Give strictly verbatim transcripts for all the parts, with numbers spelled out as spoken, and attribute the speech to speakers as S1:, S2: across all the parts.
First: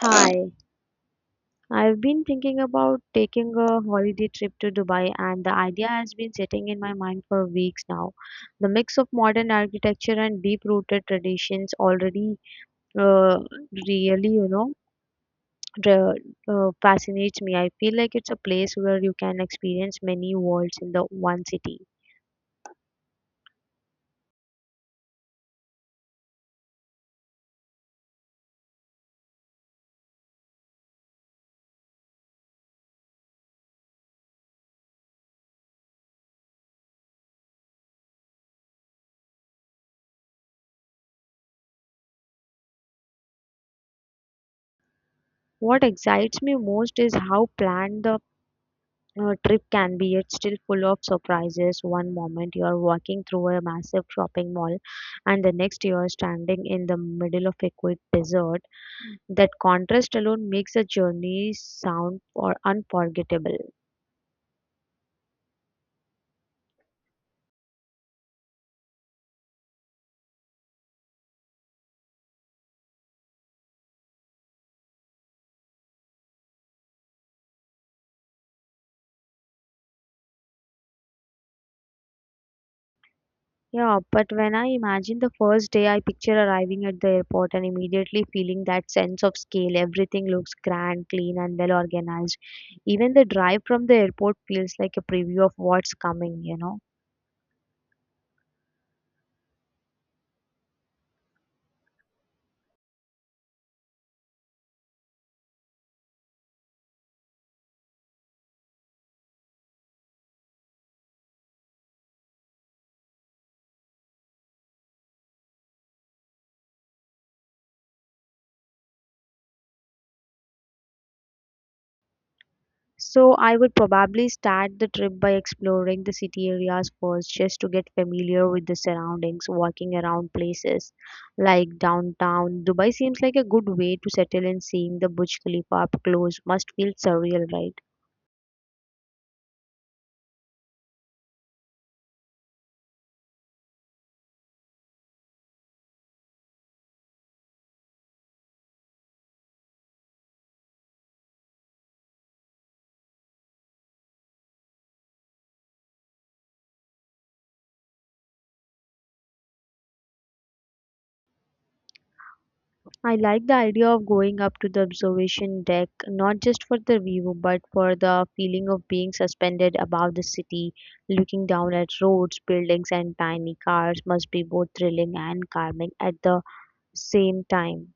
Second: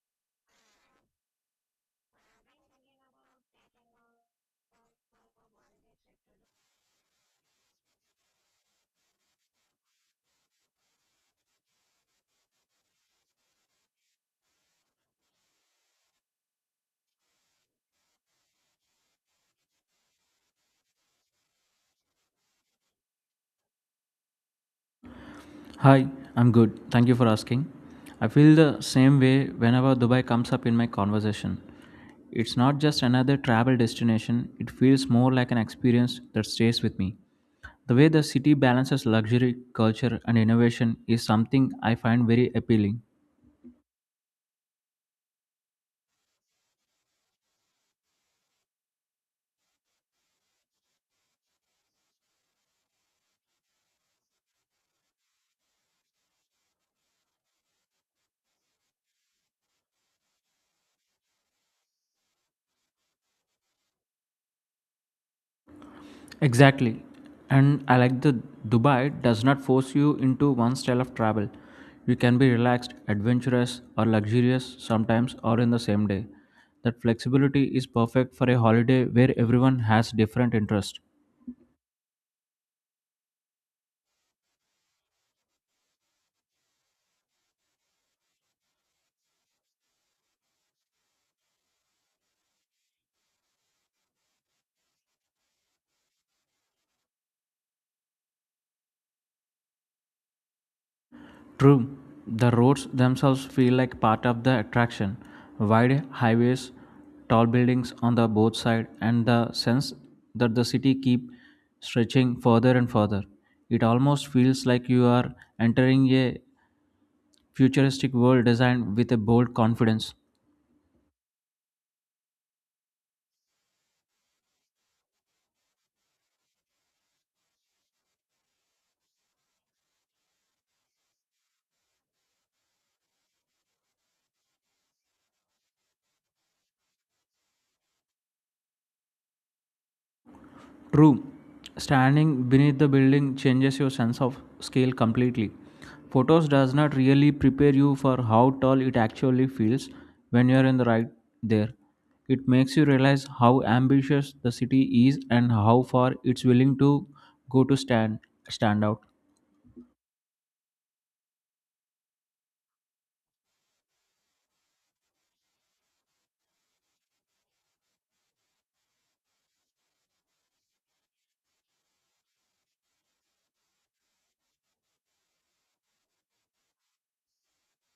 S1: Hi, I've been thinking about taking a holiday trip to Dubai, and the idea has been sitting in my mind for weeks now. The mix of modern architecture and deep-rooted traditions already uh, really, you know, dra- uh, fascinates me. I feel like it's a place where you can experience many worlds in the one city.
S2: Hi, I'm good. Thank you for asking. I feel the same way whenever Dubai comes up in my conversation. It's not just another travel destination, it feels more like an experience that stays with me. The way the city balances luxury, culture, and innovation is something I find very appealing.
S1: What excites me most is how planned the your trip can be yet still full of surprises. One moment you are walking through a massive shopping mall, and the next you are standing in the middle of a quiet desert. That contrast alone makes the journey sound or unforgettable.
S2: Exactly. And I like that Dubai does not force you into one style of travel. You can be relaxed, adventurous, or luxurious sometimes or in the same day. That flexibility is perfect for a holiday where everyone has different interests.
S1: Yeah, but when I imagine the first day, I picture arriving at the airport and immediately feeling that sense of scale. Everything looks grand, clean, and well organized. Even the drive from the airport feels like a preview of what's coming, you know.
S2: True, the roads themselves feel like part of the attraction. Wide highways, tall buildings on the both side, and the sense that the city keep stretching further and further. It almost feels like you are entering a futuristic world designed with a bold confidence.
S1: So I would probably start the trip by exploring the city areas first, just to get familiar with the surroundings, walking around places like downtown. Dubai seems like a good way to settle, and seeing the Burj Khalifa up close must feel surreal, right?
S2: Room standing beneath the building changes your sense of scale completely. Photos does not really prepare you for how tall it actually feels when you're in the right there. It makes you realize how ambitious the city is and how far it's willing to go to stand stand out.
S1: I like the idea of going up to the observation deck, not just for the view, but for the feeling of being suspended above the city, looking down at roads, buildings, and tiny cars must be both thrilling and calming at the same time.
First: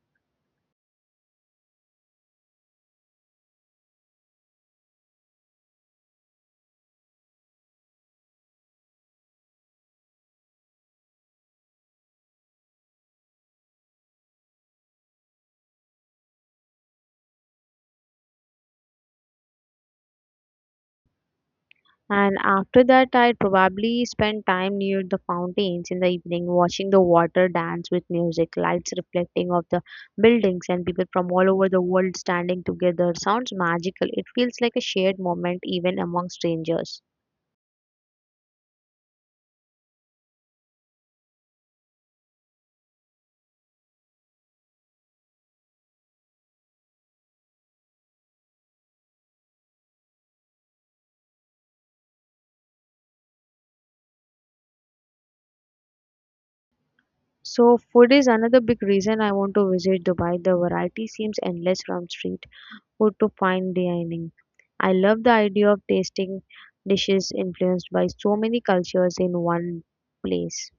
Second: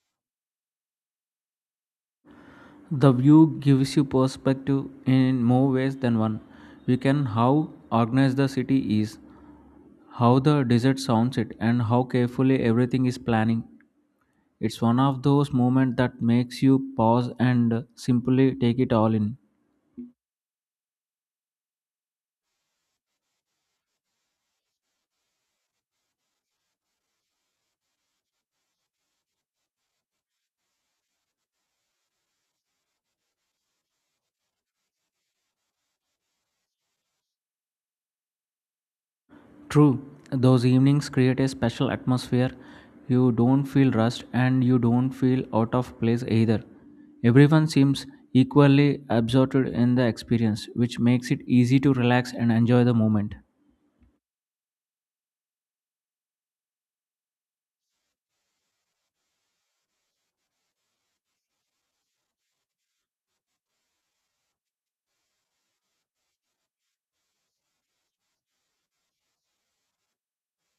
S2: The view gives you perspective in more ways than one. We can how organized the city is, how the desert sounds it, and how carefully everything is planning. It's one of those moments that makes you pause and simply take it all in.
S1: And after that, I probably spend time near the fountains in the evening, watching the water dance with music, lights reflecting off the buildings, and people from all over the world standing together. Sounds magical. It feels like a shared moment, even among strangers.
S2: True, those evenings create a special atmosphere. You don't feel rushed and you don't feel out of place either. Everyone seems equally absorbed in the experience, which makes it easy to relax and enjoy the moment.
S1: So, food is another big reason I want to visit Dubai. The variety seems endless, from street food to fine dining. I love the idea of tasting dishes influenced by so many cultures in one place.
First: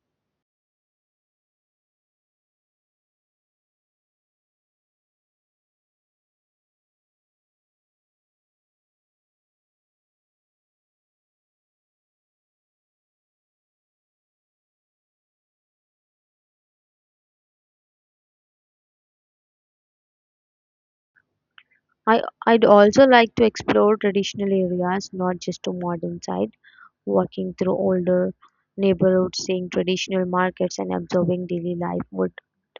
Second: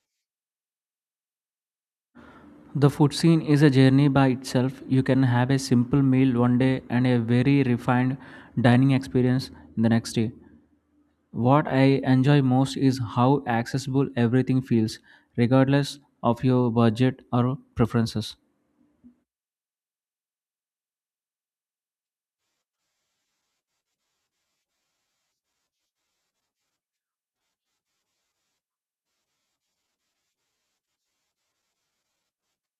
S2: The food scene is a journey by itself. You can have a simple meal one day and a very refined dining experience the next day. What I enjoy most is how accessible everything feels, regardless of your budget or preferences.
S1: I, I'd also like to explore traditional areas, not just a modern side, walking through older neighborhoods, seeing traditional markets, and observing daily life would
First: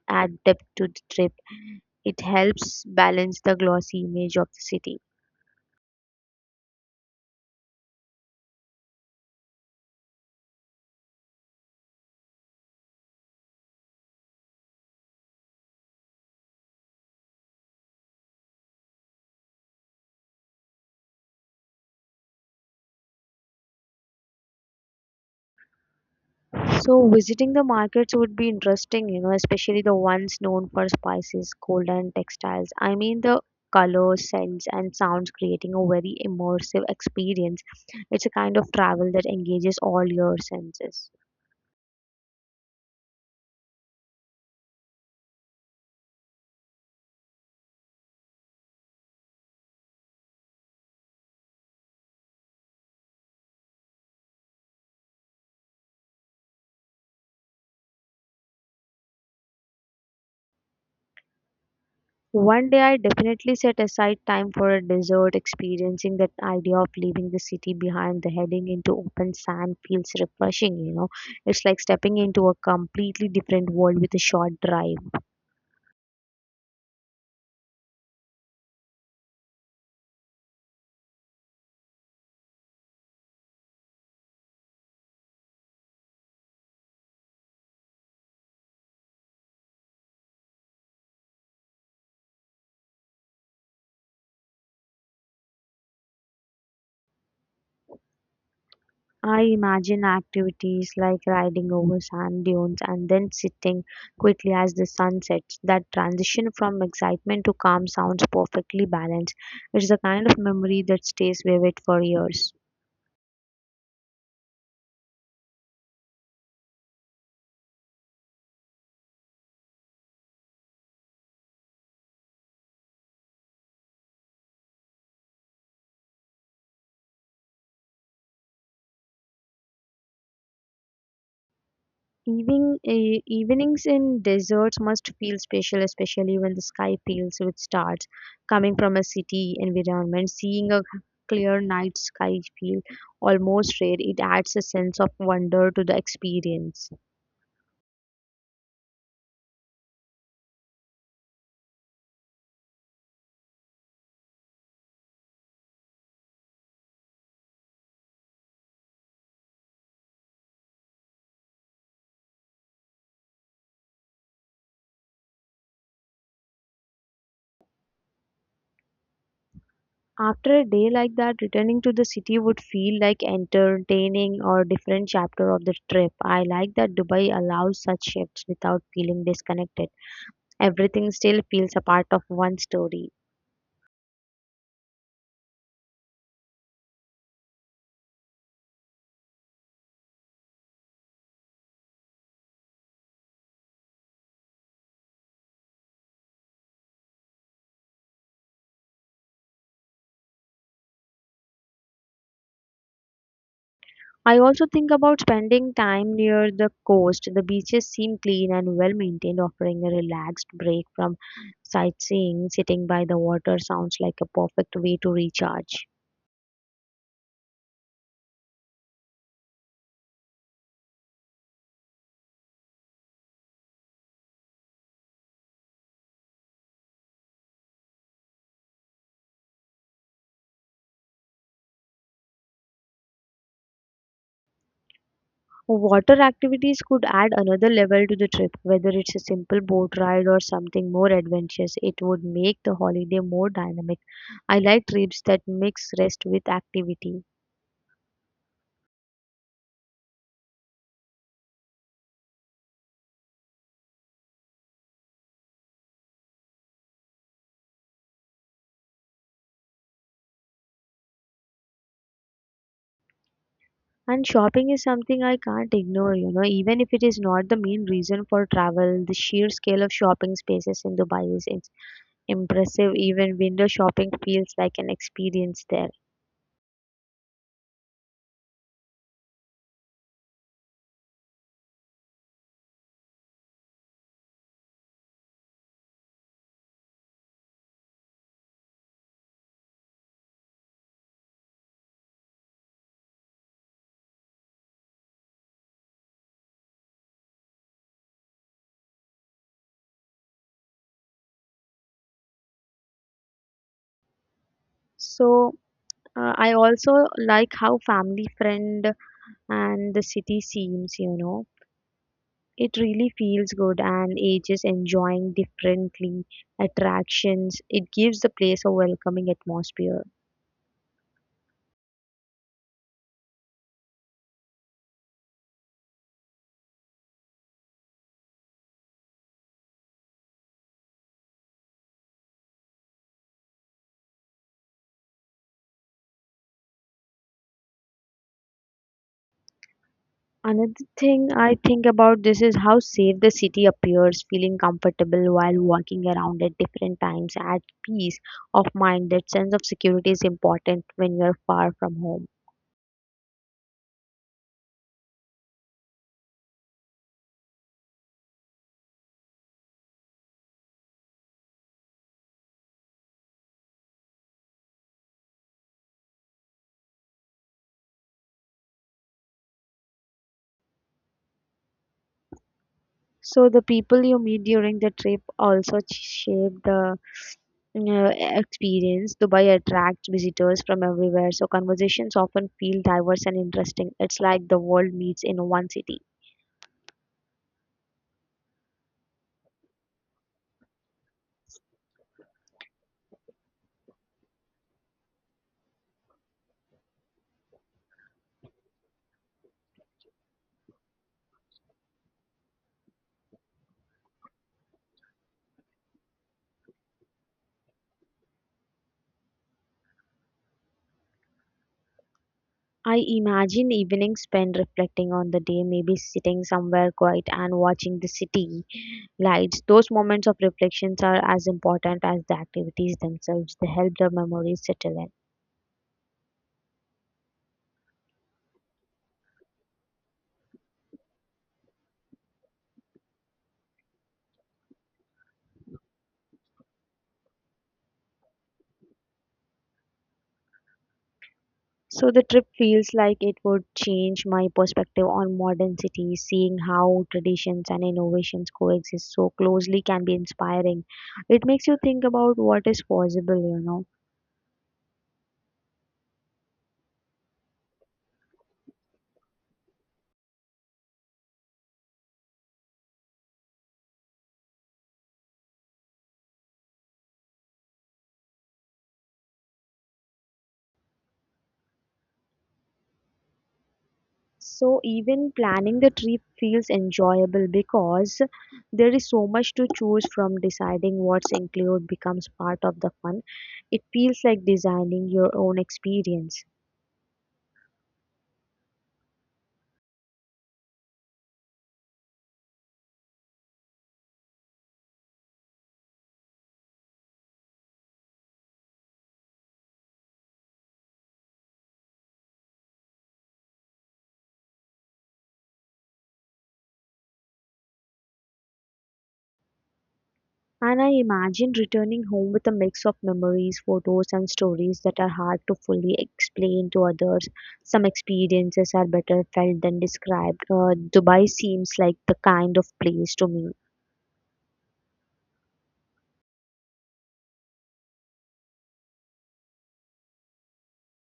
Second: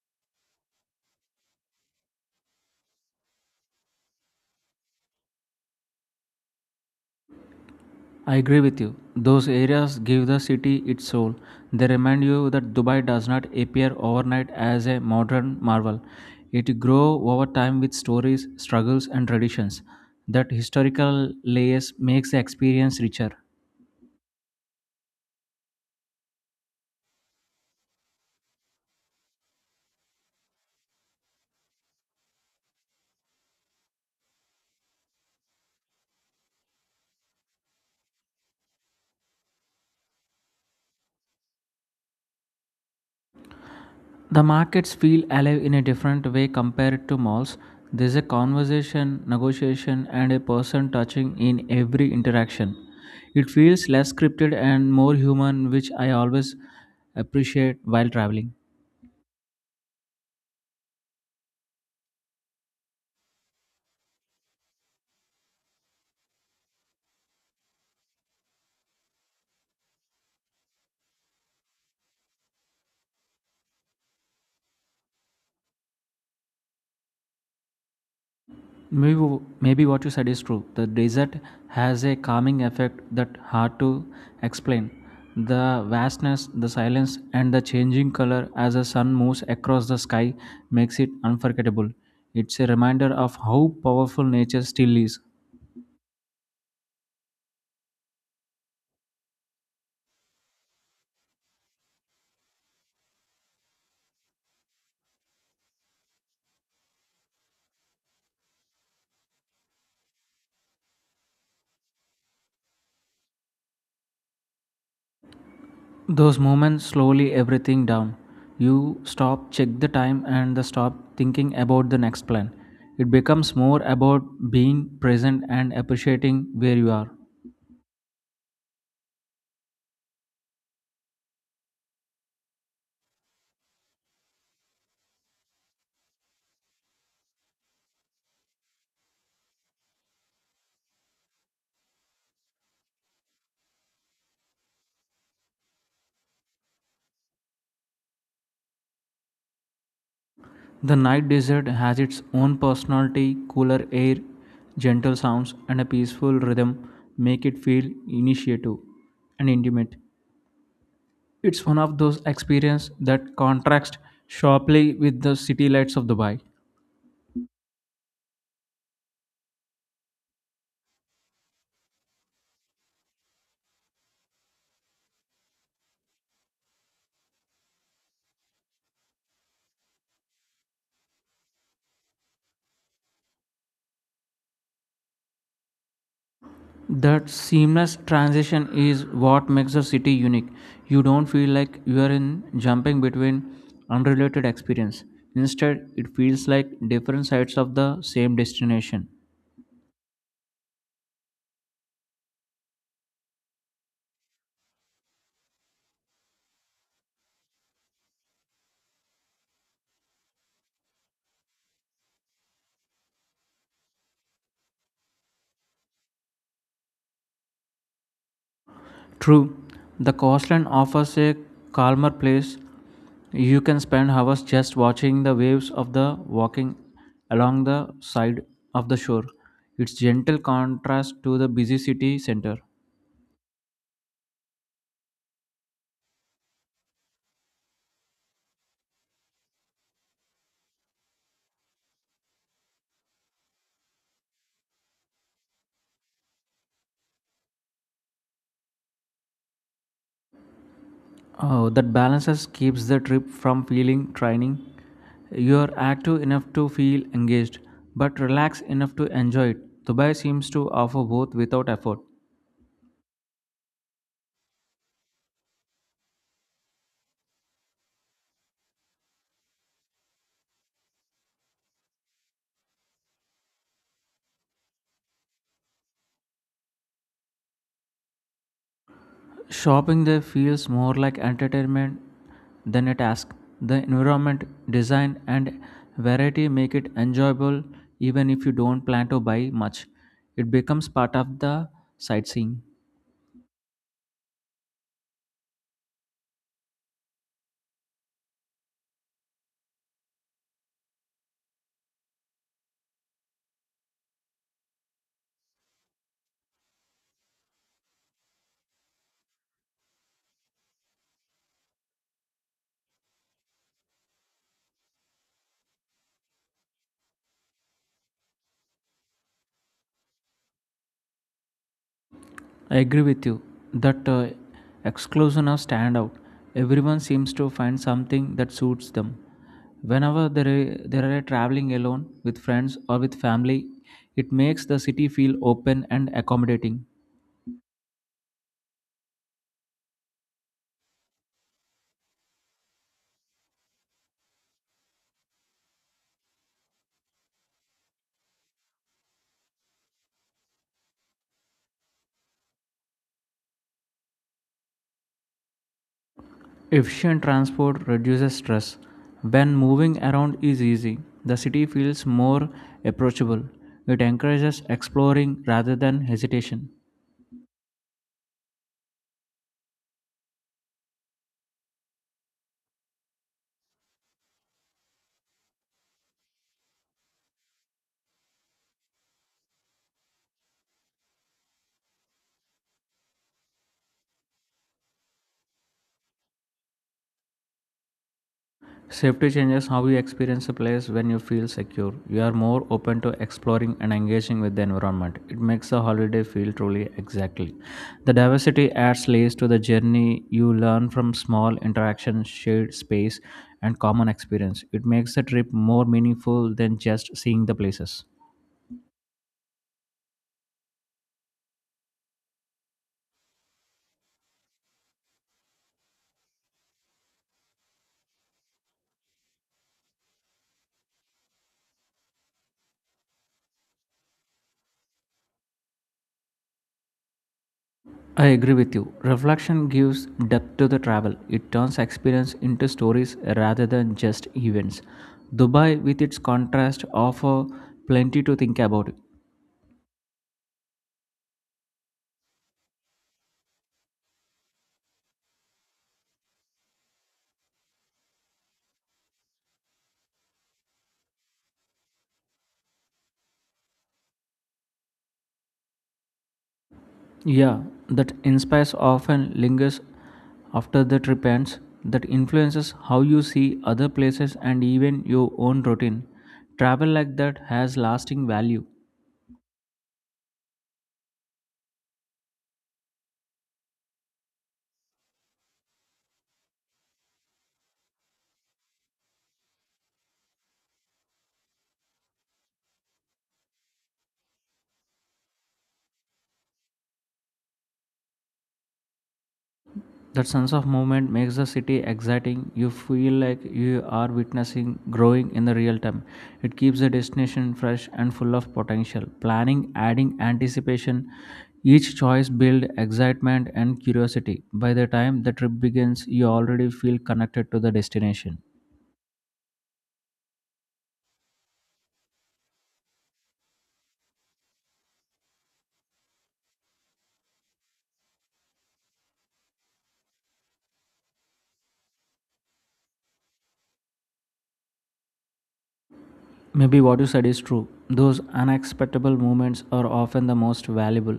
S1: add depth to the trip. It helps balance the glossy image of the city.
S2: I agree with you. Those areas give the city its soul. They remind you that Dubai does not appear overnight as a modern marvel. It grows over time with stories, struggles, and traditions. That historical layers makes the experience richer.
S1: So, visiting the markets would be interesting, you know, especially the ones known for spices, gold, and textiles. I mean, the colors, scents, and sounds creating a very immersive experience. It's a kind of travel that engages all your senses.
S2: The markets feel alive in a different way compared to malls. There's a conversation, negotiation, and a person touching in every interaction. It feels less scripted and more human, which I always appreciate while traveling.
S1: One day I definitely set aside time for a desert. Experiencing that idea of leaving the city behind, the heading into open sand feels refreshing, you know. It's like stepping into a completely different world with a short drive.
S2: Maybe, w- maybe what you said is true. The desert has a calming effect that hard to explain. The vastness, the silence, and the changing color as the sun moves across the sky makes it unforgettable. It's a reminder of how powerful nature still is.
S1: I imagine activities like riding over sand dunes and then sitting quickly as the sun sets. That transition from excitement to calm sounds perfectly balanced. It's the kind of memory that stays vivid for years.
S2: Those moments slowly everything down. You stop, check the time, and the stop thinking about the next plan. It becomes more about being present and appreciating where you are.
S1: Even, e- evenings in deserts must feel special, especially when the sky fills with stars. Coming from a city environment, seeing a clear night sky feel almost rare. It adds a sense of wonder to the experience.
S2: The night desert has its own personality, cooler air, gentle sounds, and a peaceful rhythm make it feel initiative and intimate. It's one of those experiences that contrast sharply with the city lights of Dubai.
S1: After a day like that, returning to the city would feel like entertaining or different chapter of the trip. I like that Dubai allows such shifts without feeling disconnected. Everything still feels a part of one story.
S2: That seamless transition is what makes the city unique. You don't feel like you are in jumping between unrelated experience. Instead, it feels like different sides of the same destination.
S1: I also think about spending time near the coast. The beaches seem clean and well maintained, offering a relaxed break from sightseeing. Sitting by the water sounds like a perfect way to recharge.
S2: True, the coastline offers a calmer place. You can spend hours just watching the waves of the walking along the side of the shore. It's gentle contrast to the busy city center.
S1: Water activities could add another level to the trip, whether it's a simple boat ride or something more adventurous. It would make the holiday more dynamic. I like trips that mix rest with activity.
S2: Oh, that balances keeps the trip from feeling training. You're active enough to feel engaged, but relaxed enough to enjoy it. Dubai seems to offer both without effort.
S1: And shopping is something I can't ignore, you know, even if it is not the main reason for travel. The sheer scale of shopping spaces in Dubai is ins- impressive. Even window shopping feels like an experience there.
S2: Shopping there feels more like entertainment than a task. The environment, design, and variety make it enjoyable even if you don't plan to buy much. It becomes part of the sightseeing.
S1: So, uh, I also like how family friend and the city seems, you know. It really feels good and ages enjoying differently attractions. It gives the place a welcoming atmosphere.
S2: I agree with you that uh, exclusion of standout. Everyone seems to find something that suits them. Whenever there are, there are traveling alone with friends or with family, it makes the city feel open and accommodating.
S1: Another thing I think about this is how safe the city appears, feeling comfortable while walking around at different times, at peace of mind. That sense of security is important when you are far from home.
S2: Efficient transport reduces stress. When moving around is easy, the city feels more approachable. It encourages exploring rather than hesitation.
S1: So the people you meet during the trip also ch- shape the uh, experience. Dubai attracts visitors from everywhere, so conversations often feel diverse and interesting. It's like the world meets in one city.
S2: Safety changes how you experience a place when you feel secure. You are more open to exploring and engaging with the environment. It makes a holiday feel truly exactly. The diversity adds layers to the journey. You learn from small interactions, shared space, and common experience. It makes the trip more meaningful than just seeing the places.
S1: I imagine evenings spent reflecting on the day, maybe sitting somewhere quiet and watching the city lights. Those moments of reflections are as important as the activities themselves. They help the memories settle in.
S2: I agree with you. Reflection gives depth to the travel. It turns experience into stories rather than just events. Dubai, with its contrast, offers plenty to think about.
S1: So the trip feels like it would change my perspective on modern cities. Seeing how traditions and innovations coexist so closely can be inspiring. It makes you think about what is possible, you know.
S2: Yeah, that inspires often lingers after the trip ends. That influences how you see other places and even your own routine. Travel like that has lasting value.
S1: So even planning the trip feels enjoyable because there is so much to choose from, deciding what's included becomes part of the fun. It feels like designing your own experience.
S2: That sense of movement makes the city exciting. You feel like you are witnessing growing in the real time. It keeps the destination fresh and full of potential. Planning, adding anticipation, each choice builds excitement and curiosity. By the time the trip begins, you already feel connected to the destination.
S1: And I imagine returning home with a mix of memories, photos, and stories that are hard to fully explain to others. Some experiences are better felt than described. Uh, Dubai seems like the kind of place to me.
S2: Maybe what you said is true. Those unexpectable moments are often the most valuable.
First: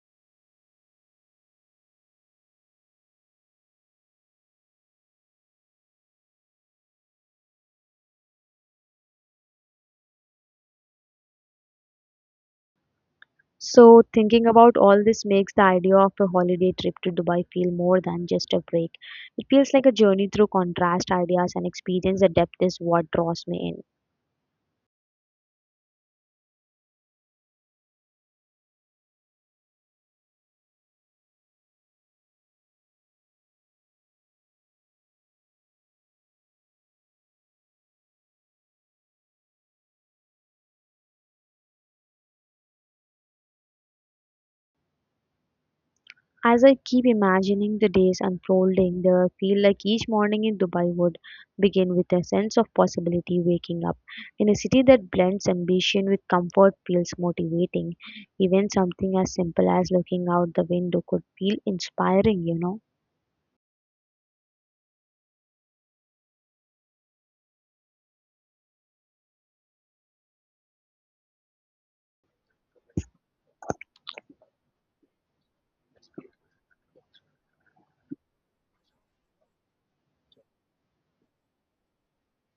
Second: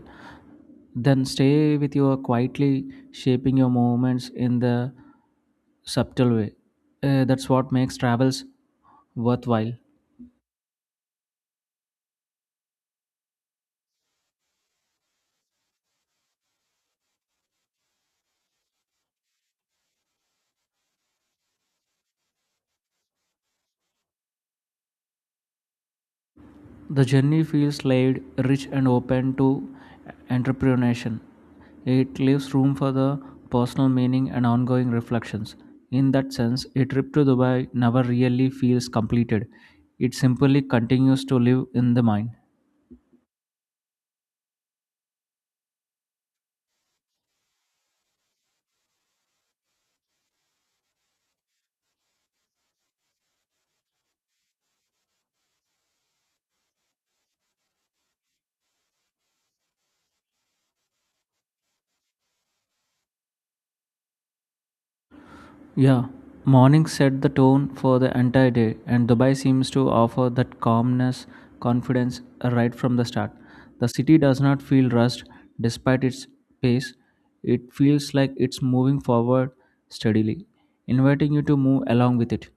S2: Then stay with you quietly shaping your movements in the subtle way. Uh, that's what makes travels worthwhile.
S1: So, thinking about all this makes the idea of a holiday trip to Dubai feel more than just a break. It feels like a journey through contrast, ideas, and experience. The depth is what draws me in.
S2: The journey feels laid, rich, and open to entrepreneurship. It leaves room for the personal meaning and ongoing reflections. In that sense, a trip to Dubai never really feels completed. It simply continues to live in the mind.
S1: As I keep imagining the days unfolding, there I feel like each morning in Dubai would begin with a sense of possibility waking up. In a city that blends ambition with comfort feels motivating. Even something as simple as looking out the window could feel inspiring, you know.
S2: Yeah, morning set the tone for the entire day, and Dubai seems to offer that calmness, confidence right from the start. The city does not feel rushed despite its pace, it feels like it's moving forward steadily, inviting you to move along with it.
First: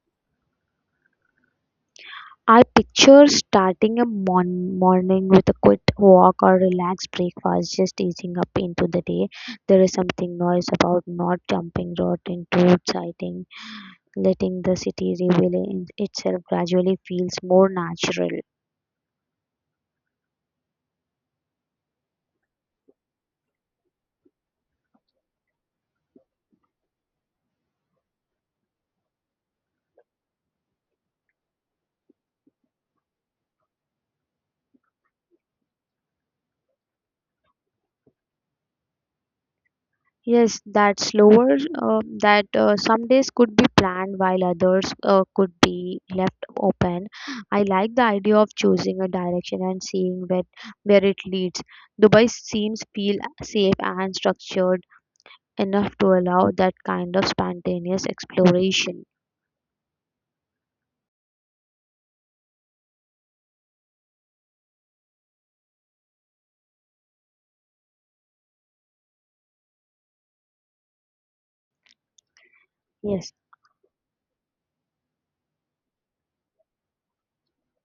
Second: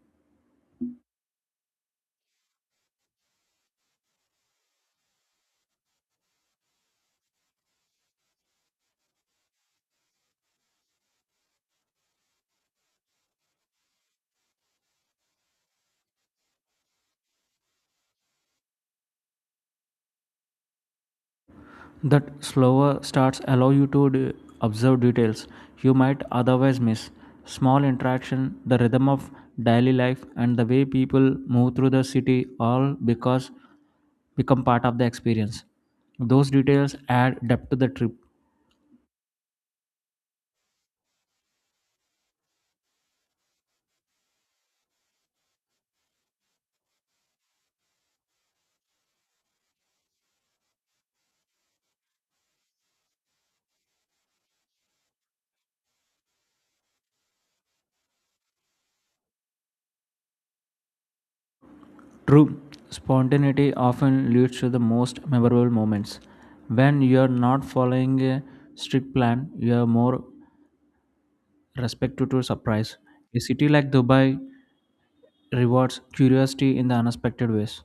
S1: I picture starting a mon- morning with a quick walk or relaxed breakfast, just easing up into the day. There is something nice about not jumping right into sighting, letting the city reveal in itself gradually feels more natural.
S2: That slower starts allow you to d- observe details you might otherwise miss. Small interaction, the rhythm of daily life, and the way people move through the city all because become part of the experience. Those details add depth to the trip.
S1: Yes, that slower, uh, that uh, some days could be planned while others uh, could be left open. I like the idea of choosing a direction and seeing where where it leads. Dubai seems feel safe and structured enough to allow that kind of spontaneous exploration.
S2: True, spontaneity often leads to the most memorable moments. When you are not following a strict plan, you are more respected to surprise.
S1: Yes.
S2: A city like Dubai rewards curiosity in the unexpected ways.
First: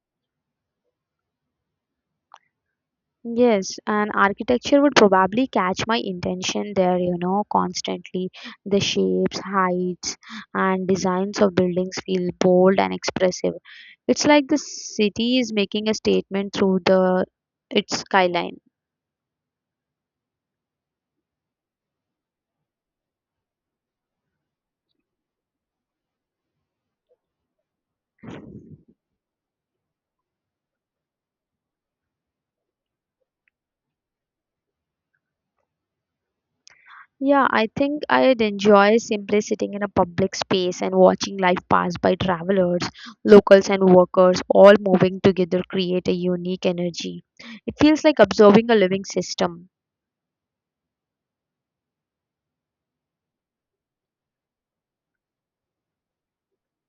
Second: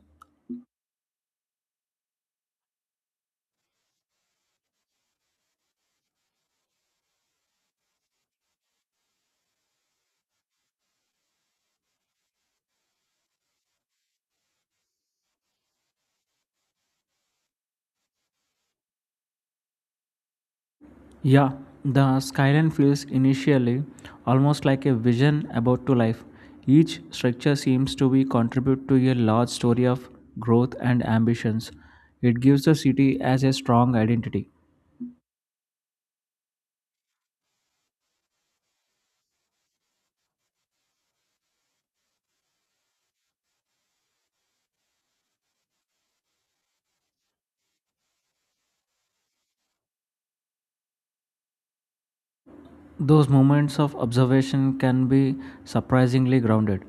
S1: Yes, and architecture would probably catch my intention there, you know, constantly. The shapes, heights, and designs of buildings feel bold and expressive. It's like the city is making a statement through the its skyline.
S2: Yeah, the skyline feels initially almost like a vision about to life. Each structure seems to be contribute to a large story of growth and ambitions. It gives the city as a strong identity.
S1: Yeah, I think I'd enjoy simply sitting in a public space and watching life pass by travelers, locals and workers all moving together create a unique energy. It feels like observing a living system.
S2: Those moments of observation can be surprisingly grounded.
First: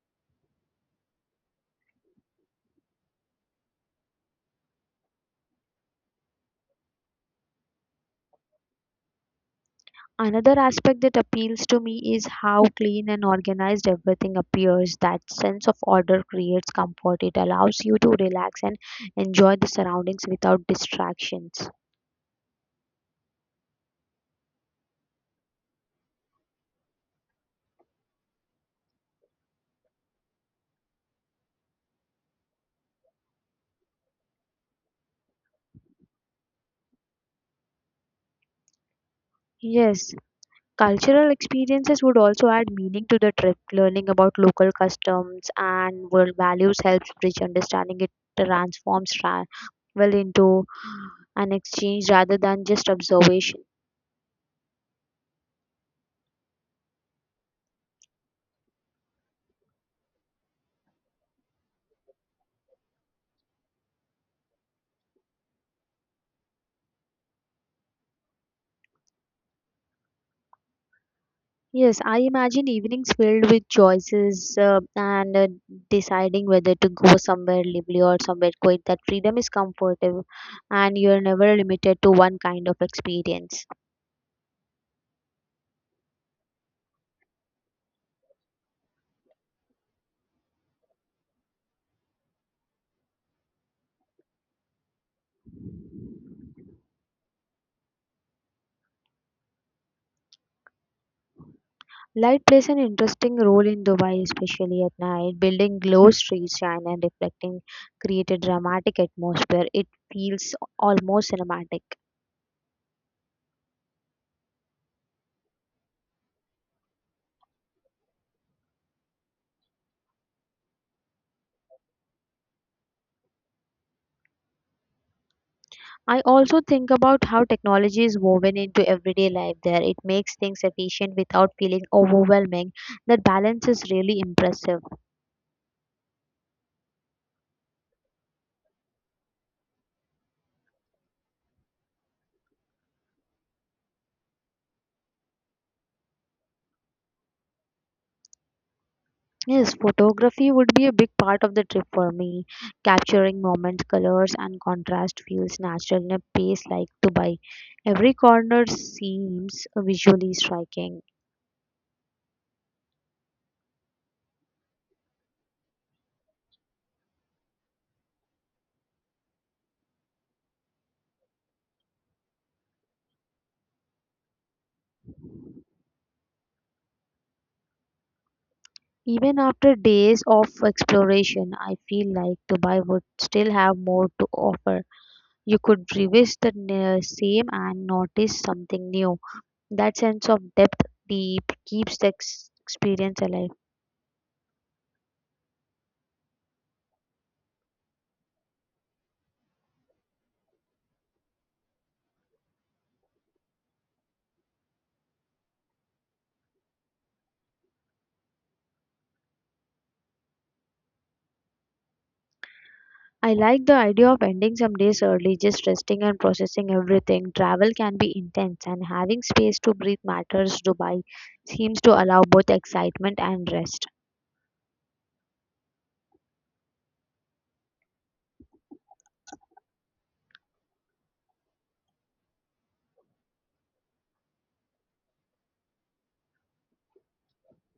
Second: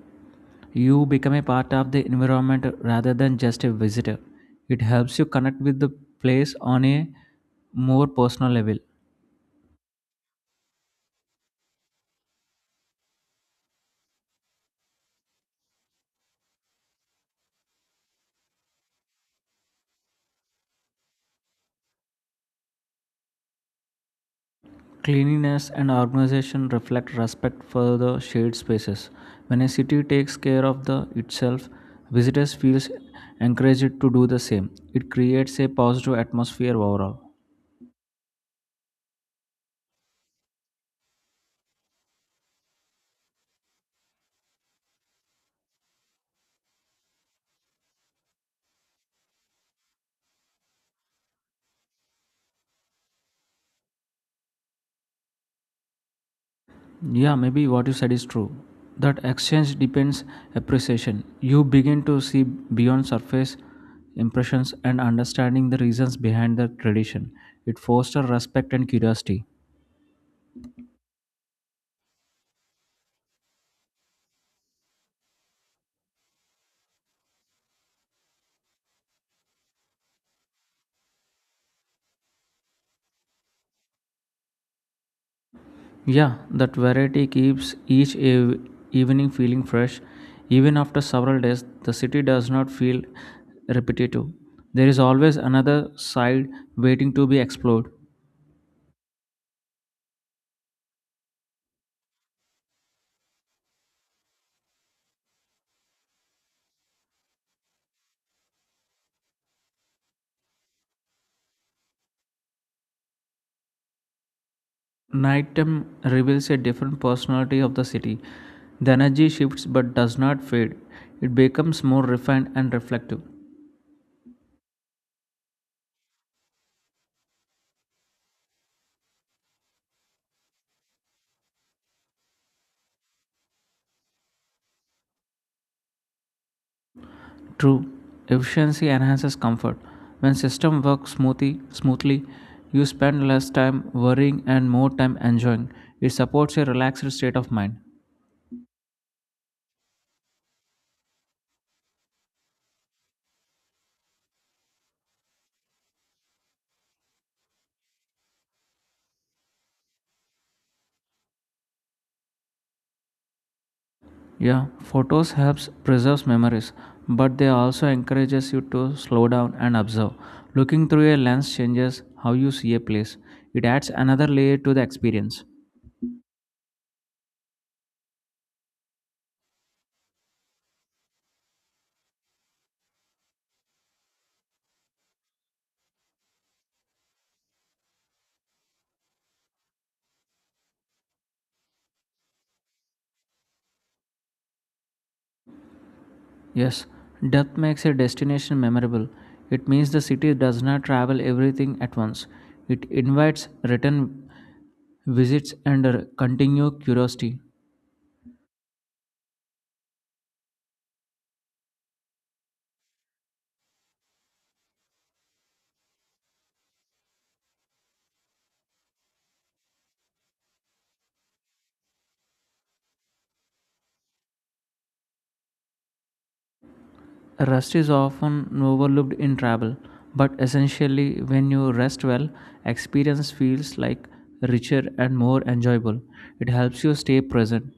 S2: You become a part of the environment rather than just a visitor. It helps you connect with the place on a more personal level.
S1: Another aspect that appeals to me is how clean and organized everything appears. That sense of order creates comfort. It allows you to relax and enjoy the surroundings without distractions.
S2: Cleanliness and organization reflect respect for the shared spaces. When a city takes care of the itself, visitors feel encouraged to do the same. It creates a positive atmosphere overall.
S1: Yes, cultural experiences would also add meaning to the trip. Learning about local customs and world values helps bridge understanding. It transforms travel into an exchange rather than just observation.
S2: Yeah, maybe what you said is true. That exchange depends appreciation. You begin to see beyond surface impressions and understanding the reasons behind the tradition. It fosters respect and curiosity.
S1: Yes, I imagine evenings filled with choices uh, and uh, deciding whether to go somewhere lively or somewhere quiet. That freedom is comfortable and you're never limited to one kind of experience.
S2: Yeah, that variety keeps each eve- evening feeling fresh. Even after several days, the city does not feel repetitive. There is always another side waiting to be explored.
S1: Light plays an interesting role in Dubai, especially at night. Building glow streets shine and reflecting create a dramatic atmosphere. It feels almost cinematic.
S2: Nighttime reveals a different personality of the city. The energy shifts but does not fade. It becomes more refined and reflective.
S1: I also think about how technology is woven into everyday life there. It makes things efficient without feeling overwhelming. That balance is really impressive.
S2: True, efficiency enhances comfort. When system works smoothly, smoothly, you spend less time worrying and more time enjoying. It supports a relaxed state of mind.
S1: Yes, photography would be a big part of the trip for me. Capturing moments, colors, and contrast feels natural in a place like Dubai. Every corner seems visually striking.
S2: Yeah, photos helps preserves memories, but they also encourages you to slow down and observe. Looking through a lens changes how you see a place. It adds another layer to the experience.
S1: Even after days of exploration, I feel like Dubai would still have more to offer. You could revisit the n- same and notice something new. That sense of depth deep keeps the ex- experience alive.
S2: Yes, depth makes a destination memorable. It means the city does not travel everything at once. It invites return visits and a continued curiosity.
S1: I like the idea of ending some days early, just resting and processing everything. Travel can be intense, and having space to breathe matters. Dubai seems to allow both excitement and rest.
S2: Rest is often overlooked in travel, but essentially, when you rest well, experience feels like richer and more enjoyable. It helps you stay present.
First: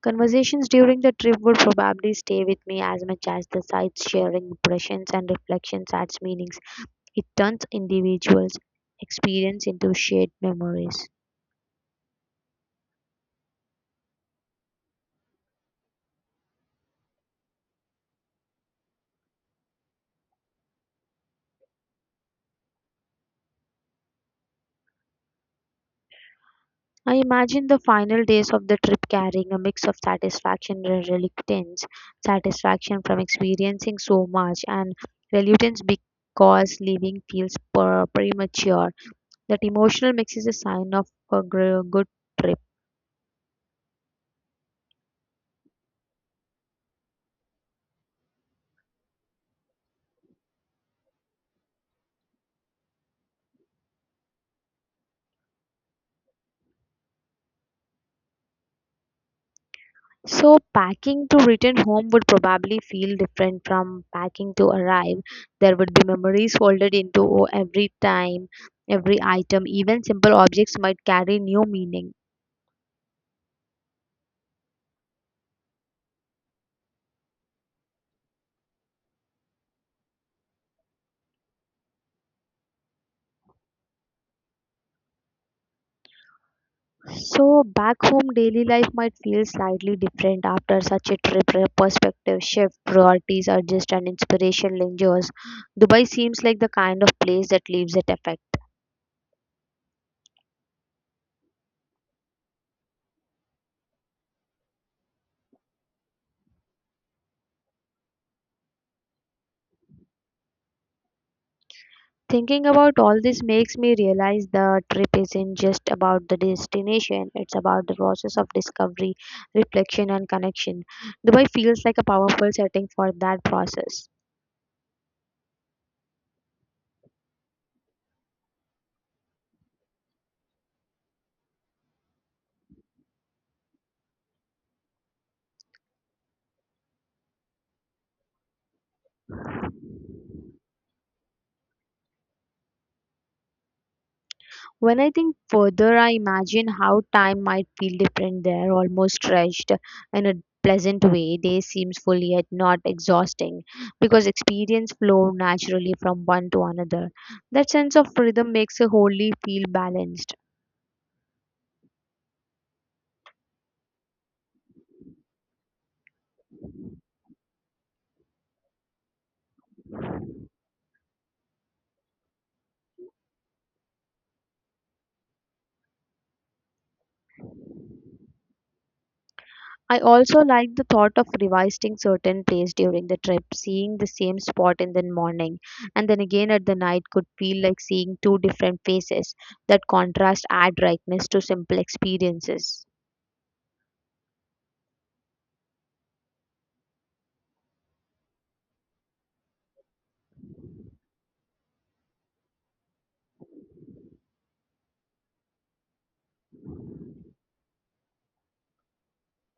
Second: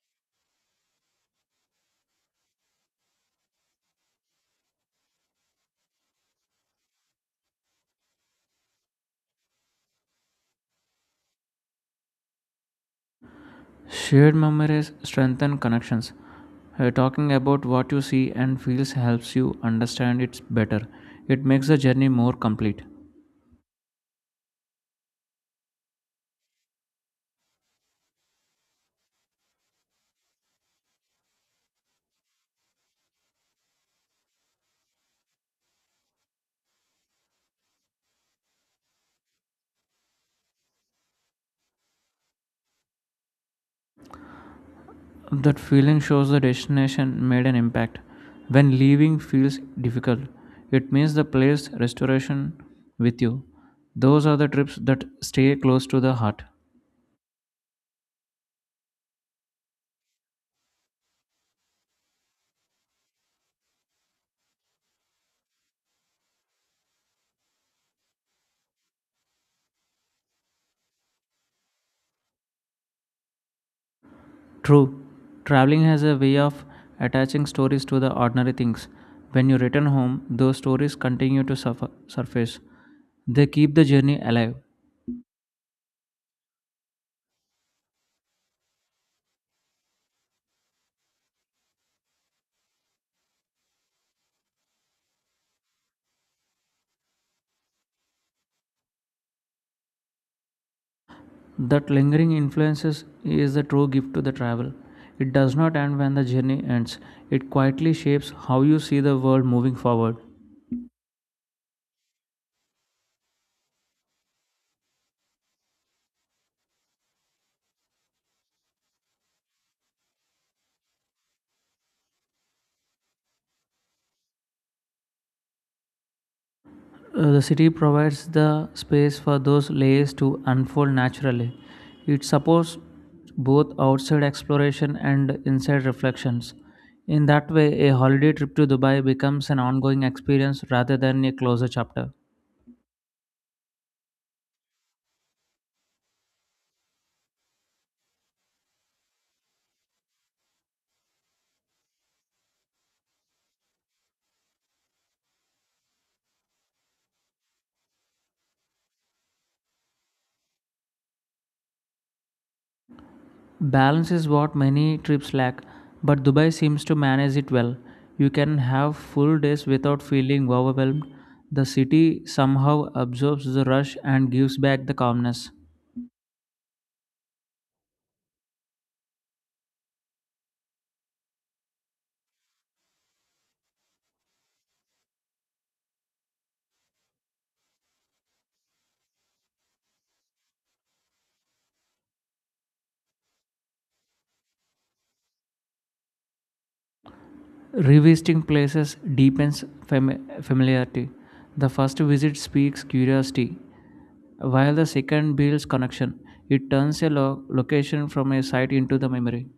S1: Conversations during the trip would probably stay with me as much as the sights, sharing impressions and reflections adds meanings. It turns individuals' experience into shared memories.
S2: Shared memories strengthen connections. Uh, talking about what you see and feels helps you understand it better. It makes the journey more complete.
S1: I imagine the final days of the trip carrying a mix of satisfaction and reluctance, satisfaction from experiencing so much, and reluctance because leaving feels per- premature. That emotional mix is a sign of a gr- good trip.
S2: That feeling shows the destination made an impact. When leaving feels difficult, it means the place restoration with you. Those are the trips that stay close to the heart.
S1: So, packing to return home would probably feel different from packing to arrive. There would be memories folded into every time, every item, even simple objects might carry new meaning.
S2: True, traveling has a way of attaching stories to the ordinary things. When you return home, those stories continue to suffer, surface. They keep the journey alive.
S1: So back home, daily life might feel slightly different after such a trip. re- Perspective shift, priorities adjust, and inspiration lingers. Dubai seems like the kind of place that leaves that effect.
S2: That lingering influences is the true gift to the travel. It does not end when the journey ends. It quietly shapes how you see the world moving forward.
S1: Thinking about all this makes me realize the trip isn't just about the destination, it's about the process of discovery, reflection, and connection. Dubai feels like a powerful setting for that process.
S2: Uh, the city provides the space for those layers to unfold naturally. It supports both outside exploration and inside reflections. In that way, a holiday trip to Dubai becomes an ongoing experience rather than a closer chapter.
S1: When I think further, I imagine how time might feel different there, almost stretched in a pleasant way. Day seems full yet not exhausting because experience flow naturally from one to another. That sense of rhythm makes a wholly feel balanced.
S2: Balance is what many trips lack, but Dubai seems to manage it well. You can have full days without feeling overwhelmed. The city somehow absorbs the rush and gives back the calmness.
S1: I also like the thought of revisiting certain place during the trip, seeing the same spot in the morning and then again at the night could feel like seeing two different faces. That contrast add brightness to simple experiences.
S2: Revisiting places deepens fam- familiarity. The first visit speaks curiosity, while the second builds connection. It turns a lo- location from a site into the memory.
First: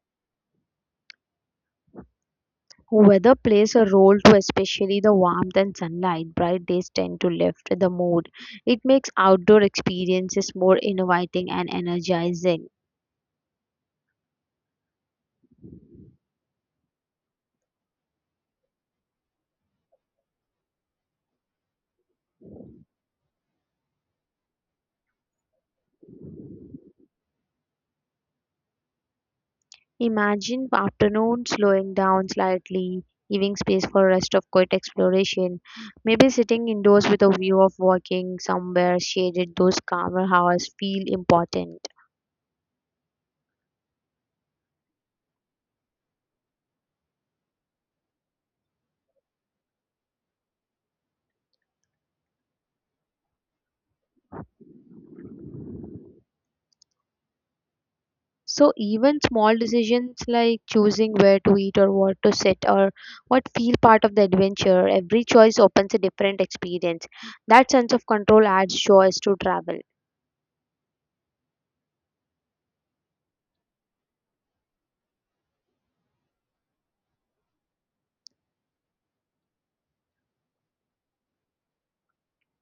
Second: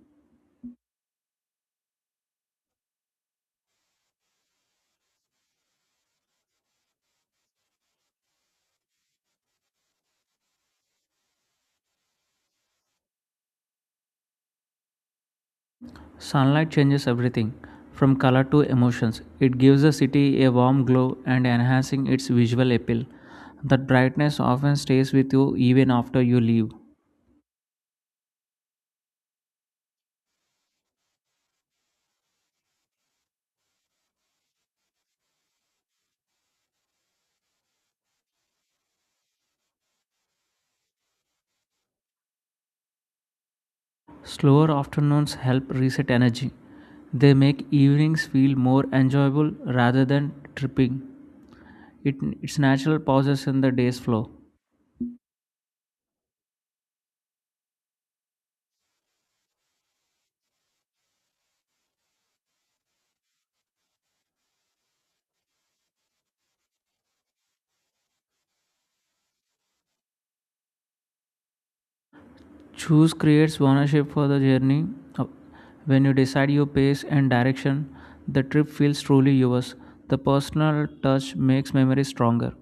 S1: Weather plays a role too, especially the warmth and sunlight. Bright days tend to lift the mood. It makes outdoor experiences more inviting and energizing.
S2: Sunlight changes everything, from color to emotions. It gives the city a warm glow and enhancing its visual appeal. That brightness often stays with you even after you leave.
S1: Imagine afternoon slowing down slightly, giving space for rest of quiet exploration. Maybe sitting indoors with a view of walking somewhere shaded, those calmer hours feel important.
S2: Slower afternoons help reset energy. They make evenings feel more enjoyable rather than tripping. It, its natural pauses in the day's flow.
S1: So even small decisions like choosing where to eat or what to sit or what feel part of the adventure, every choice opens a different experience. That sense of control adds joy to travel.
S2: Choose creates ownership for the journey. Uh, When you decide your pace and direction, the trip feels truly yours. The personal touch makes memories stronger.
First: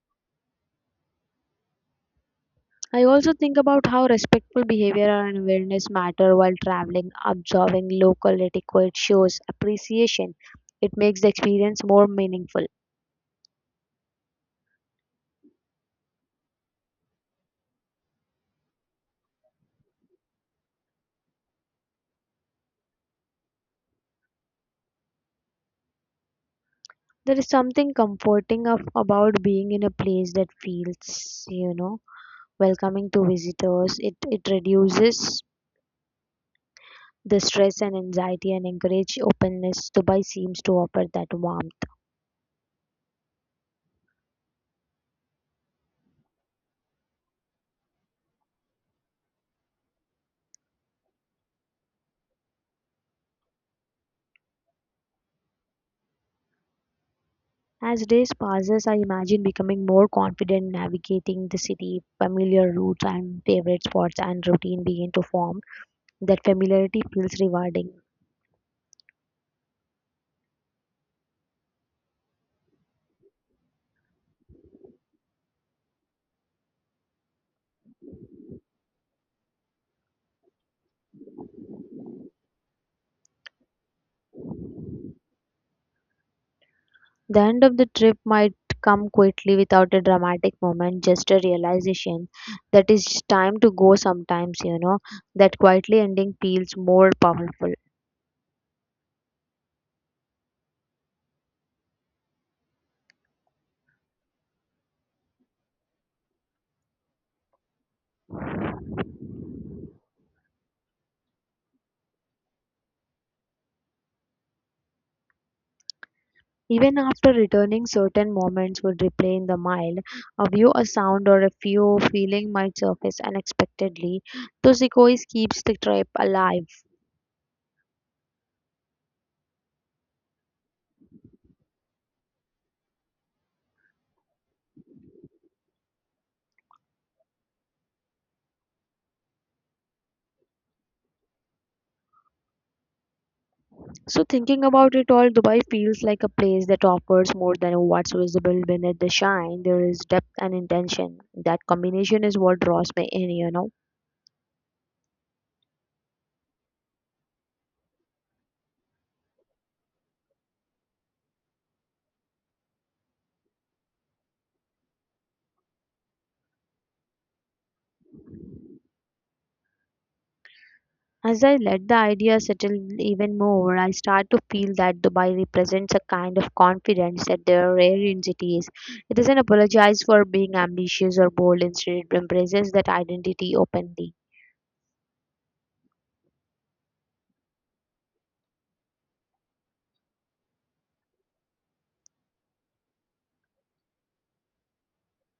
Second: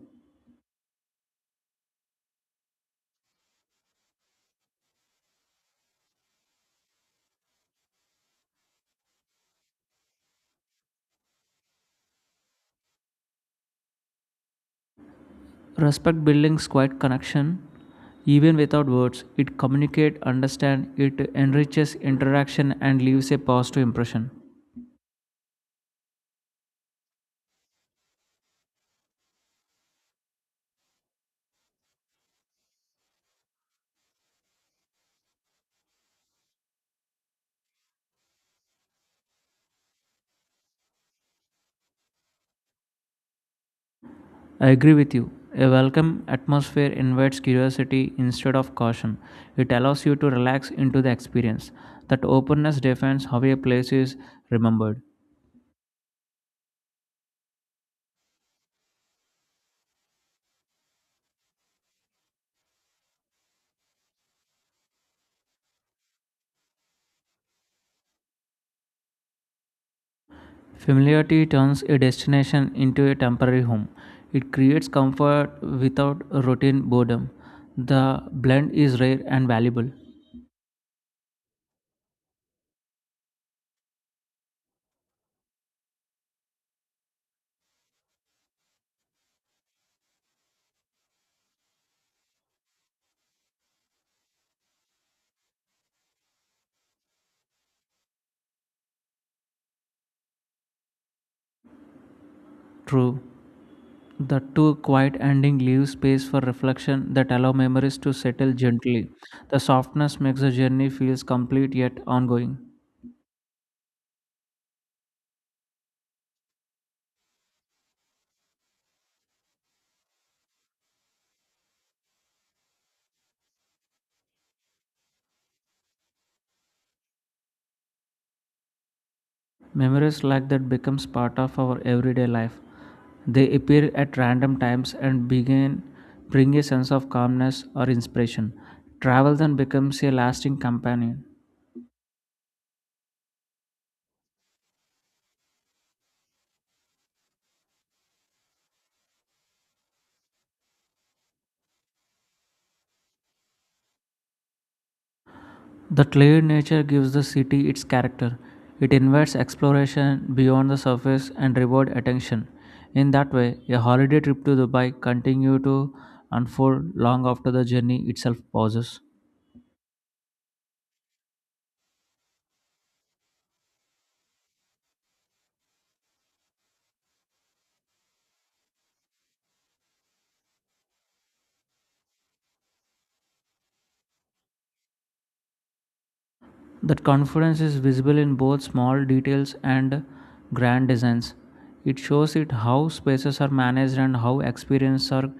S1: I also think about how respectful behavior and awareness matter while traveling. Observing local etiquette shows appreciation. It makes the experience more meaningful.
S2: Respect buildings quiet connection. Even without words, it communicates, understand, it enriches interaction and leaves a positive impression.
S1: There is something comforting of, about being in a place that feels, you know, welcoming to visitors. It it reduces the stress and anxiety and encourage openness. Dubai seems to offer that warmth.
S2: I agree with you. A welcome atmosphere invites curiosity instead of caution. It allows you to relax into the experience. That openness defines how a place is remembered.
S1: As days passes, I imagine becoming more confident navigating the city, familiar routes and favorite spots and routine begin to form. That familiarity feels rewarding.
S2: Familiarity turns a destination into a temporary home. It creates comfort without routine boredom. The blend is rare and valuable.
S1: The end of the trip might come quickly without a dramatic moment, just a realization that it's time to go sometimes, you know. That quietly ending feels more powerful.
S2: True. The two quiet ending leaves space for reflection that allow memories to settle gently. The softness makes the journey feels complete yet ongoing.
S1: Even after returning, certain moments would replay in the mind. A view, a sound, or a few feeling might surface unexpectedly. Those echoes keeps the trip alive.
S2: Memories like that becomes part of our everyday life. They appear at random times and begin bring a sense of calmness or inspiration. Travel then becomes a lasting companion.
S1: So thinking about it all, Dubai feels like a place that offers more than what's visible beneath the shine. There is depth and intention. That combination is what draws me in, you know.
S2: The clear nature gives the city its character. It invites exploration beyond the surface and reward attention. In that way, a holiday trip to Dubai continue to unfold long after the journey itself pauses.
S1: As I let the idea settle even more, I start to feel that Dubai represents a kind of confidence that there are rare in cities. It doesn't apologize for being ambitious or bold, instead, it embraces that identity openly.
S2: That confidence is visible in both small details and grand designs. It shows it how spaces are managed and how experiences are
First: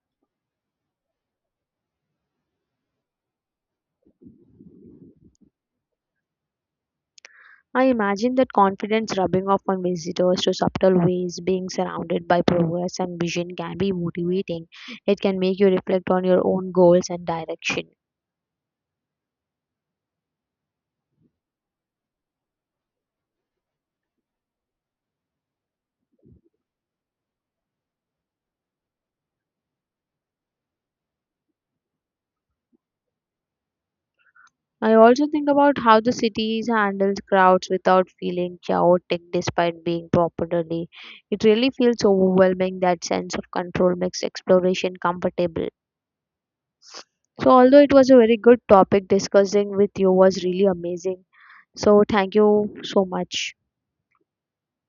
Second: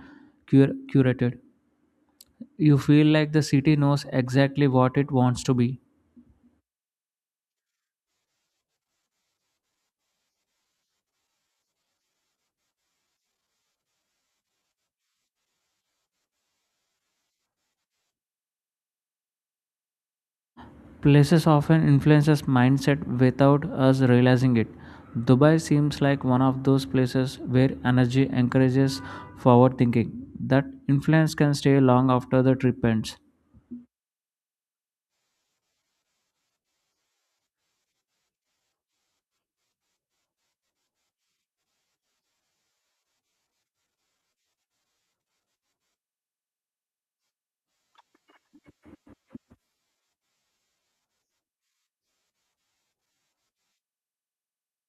S2: cur- curated. You feel like the city knows exactly what it wants to be.
S1: I imagine that confidence rubbing off on visitors to subtle ways, being surrounded by progress and vision can be motivating. It can make you reflect on your own goals and direction.
S2: Places often influence us mindset without us realizing it. Dubai seems like one of those places where energy encourages forward thinking. That influence can stay long after the trip ends.
S1: I also think about how the cities handle crowds without feeling chaotic despite being properly. It really feels overwhelming that sense of control makes exploration comfortable. So, although it was a very good topic, discussing with you was really amazing. So, thank you so much.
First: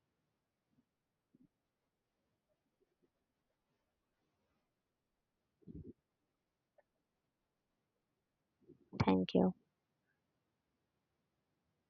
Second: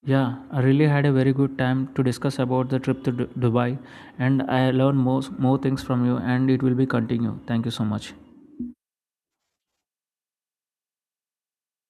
S2: Yeah, I really had a very good time to discuss about the trip to Du- Dubai and I learned more more things from you and it will be continue. Thank you so much.
S1: Thank you.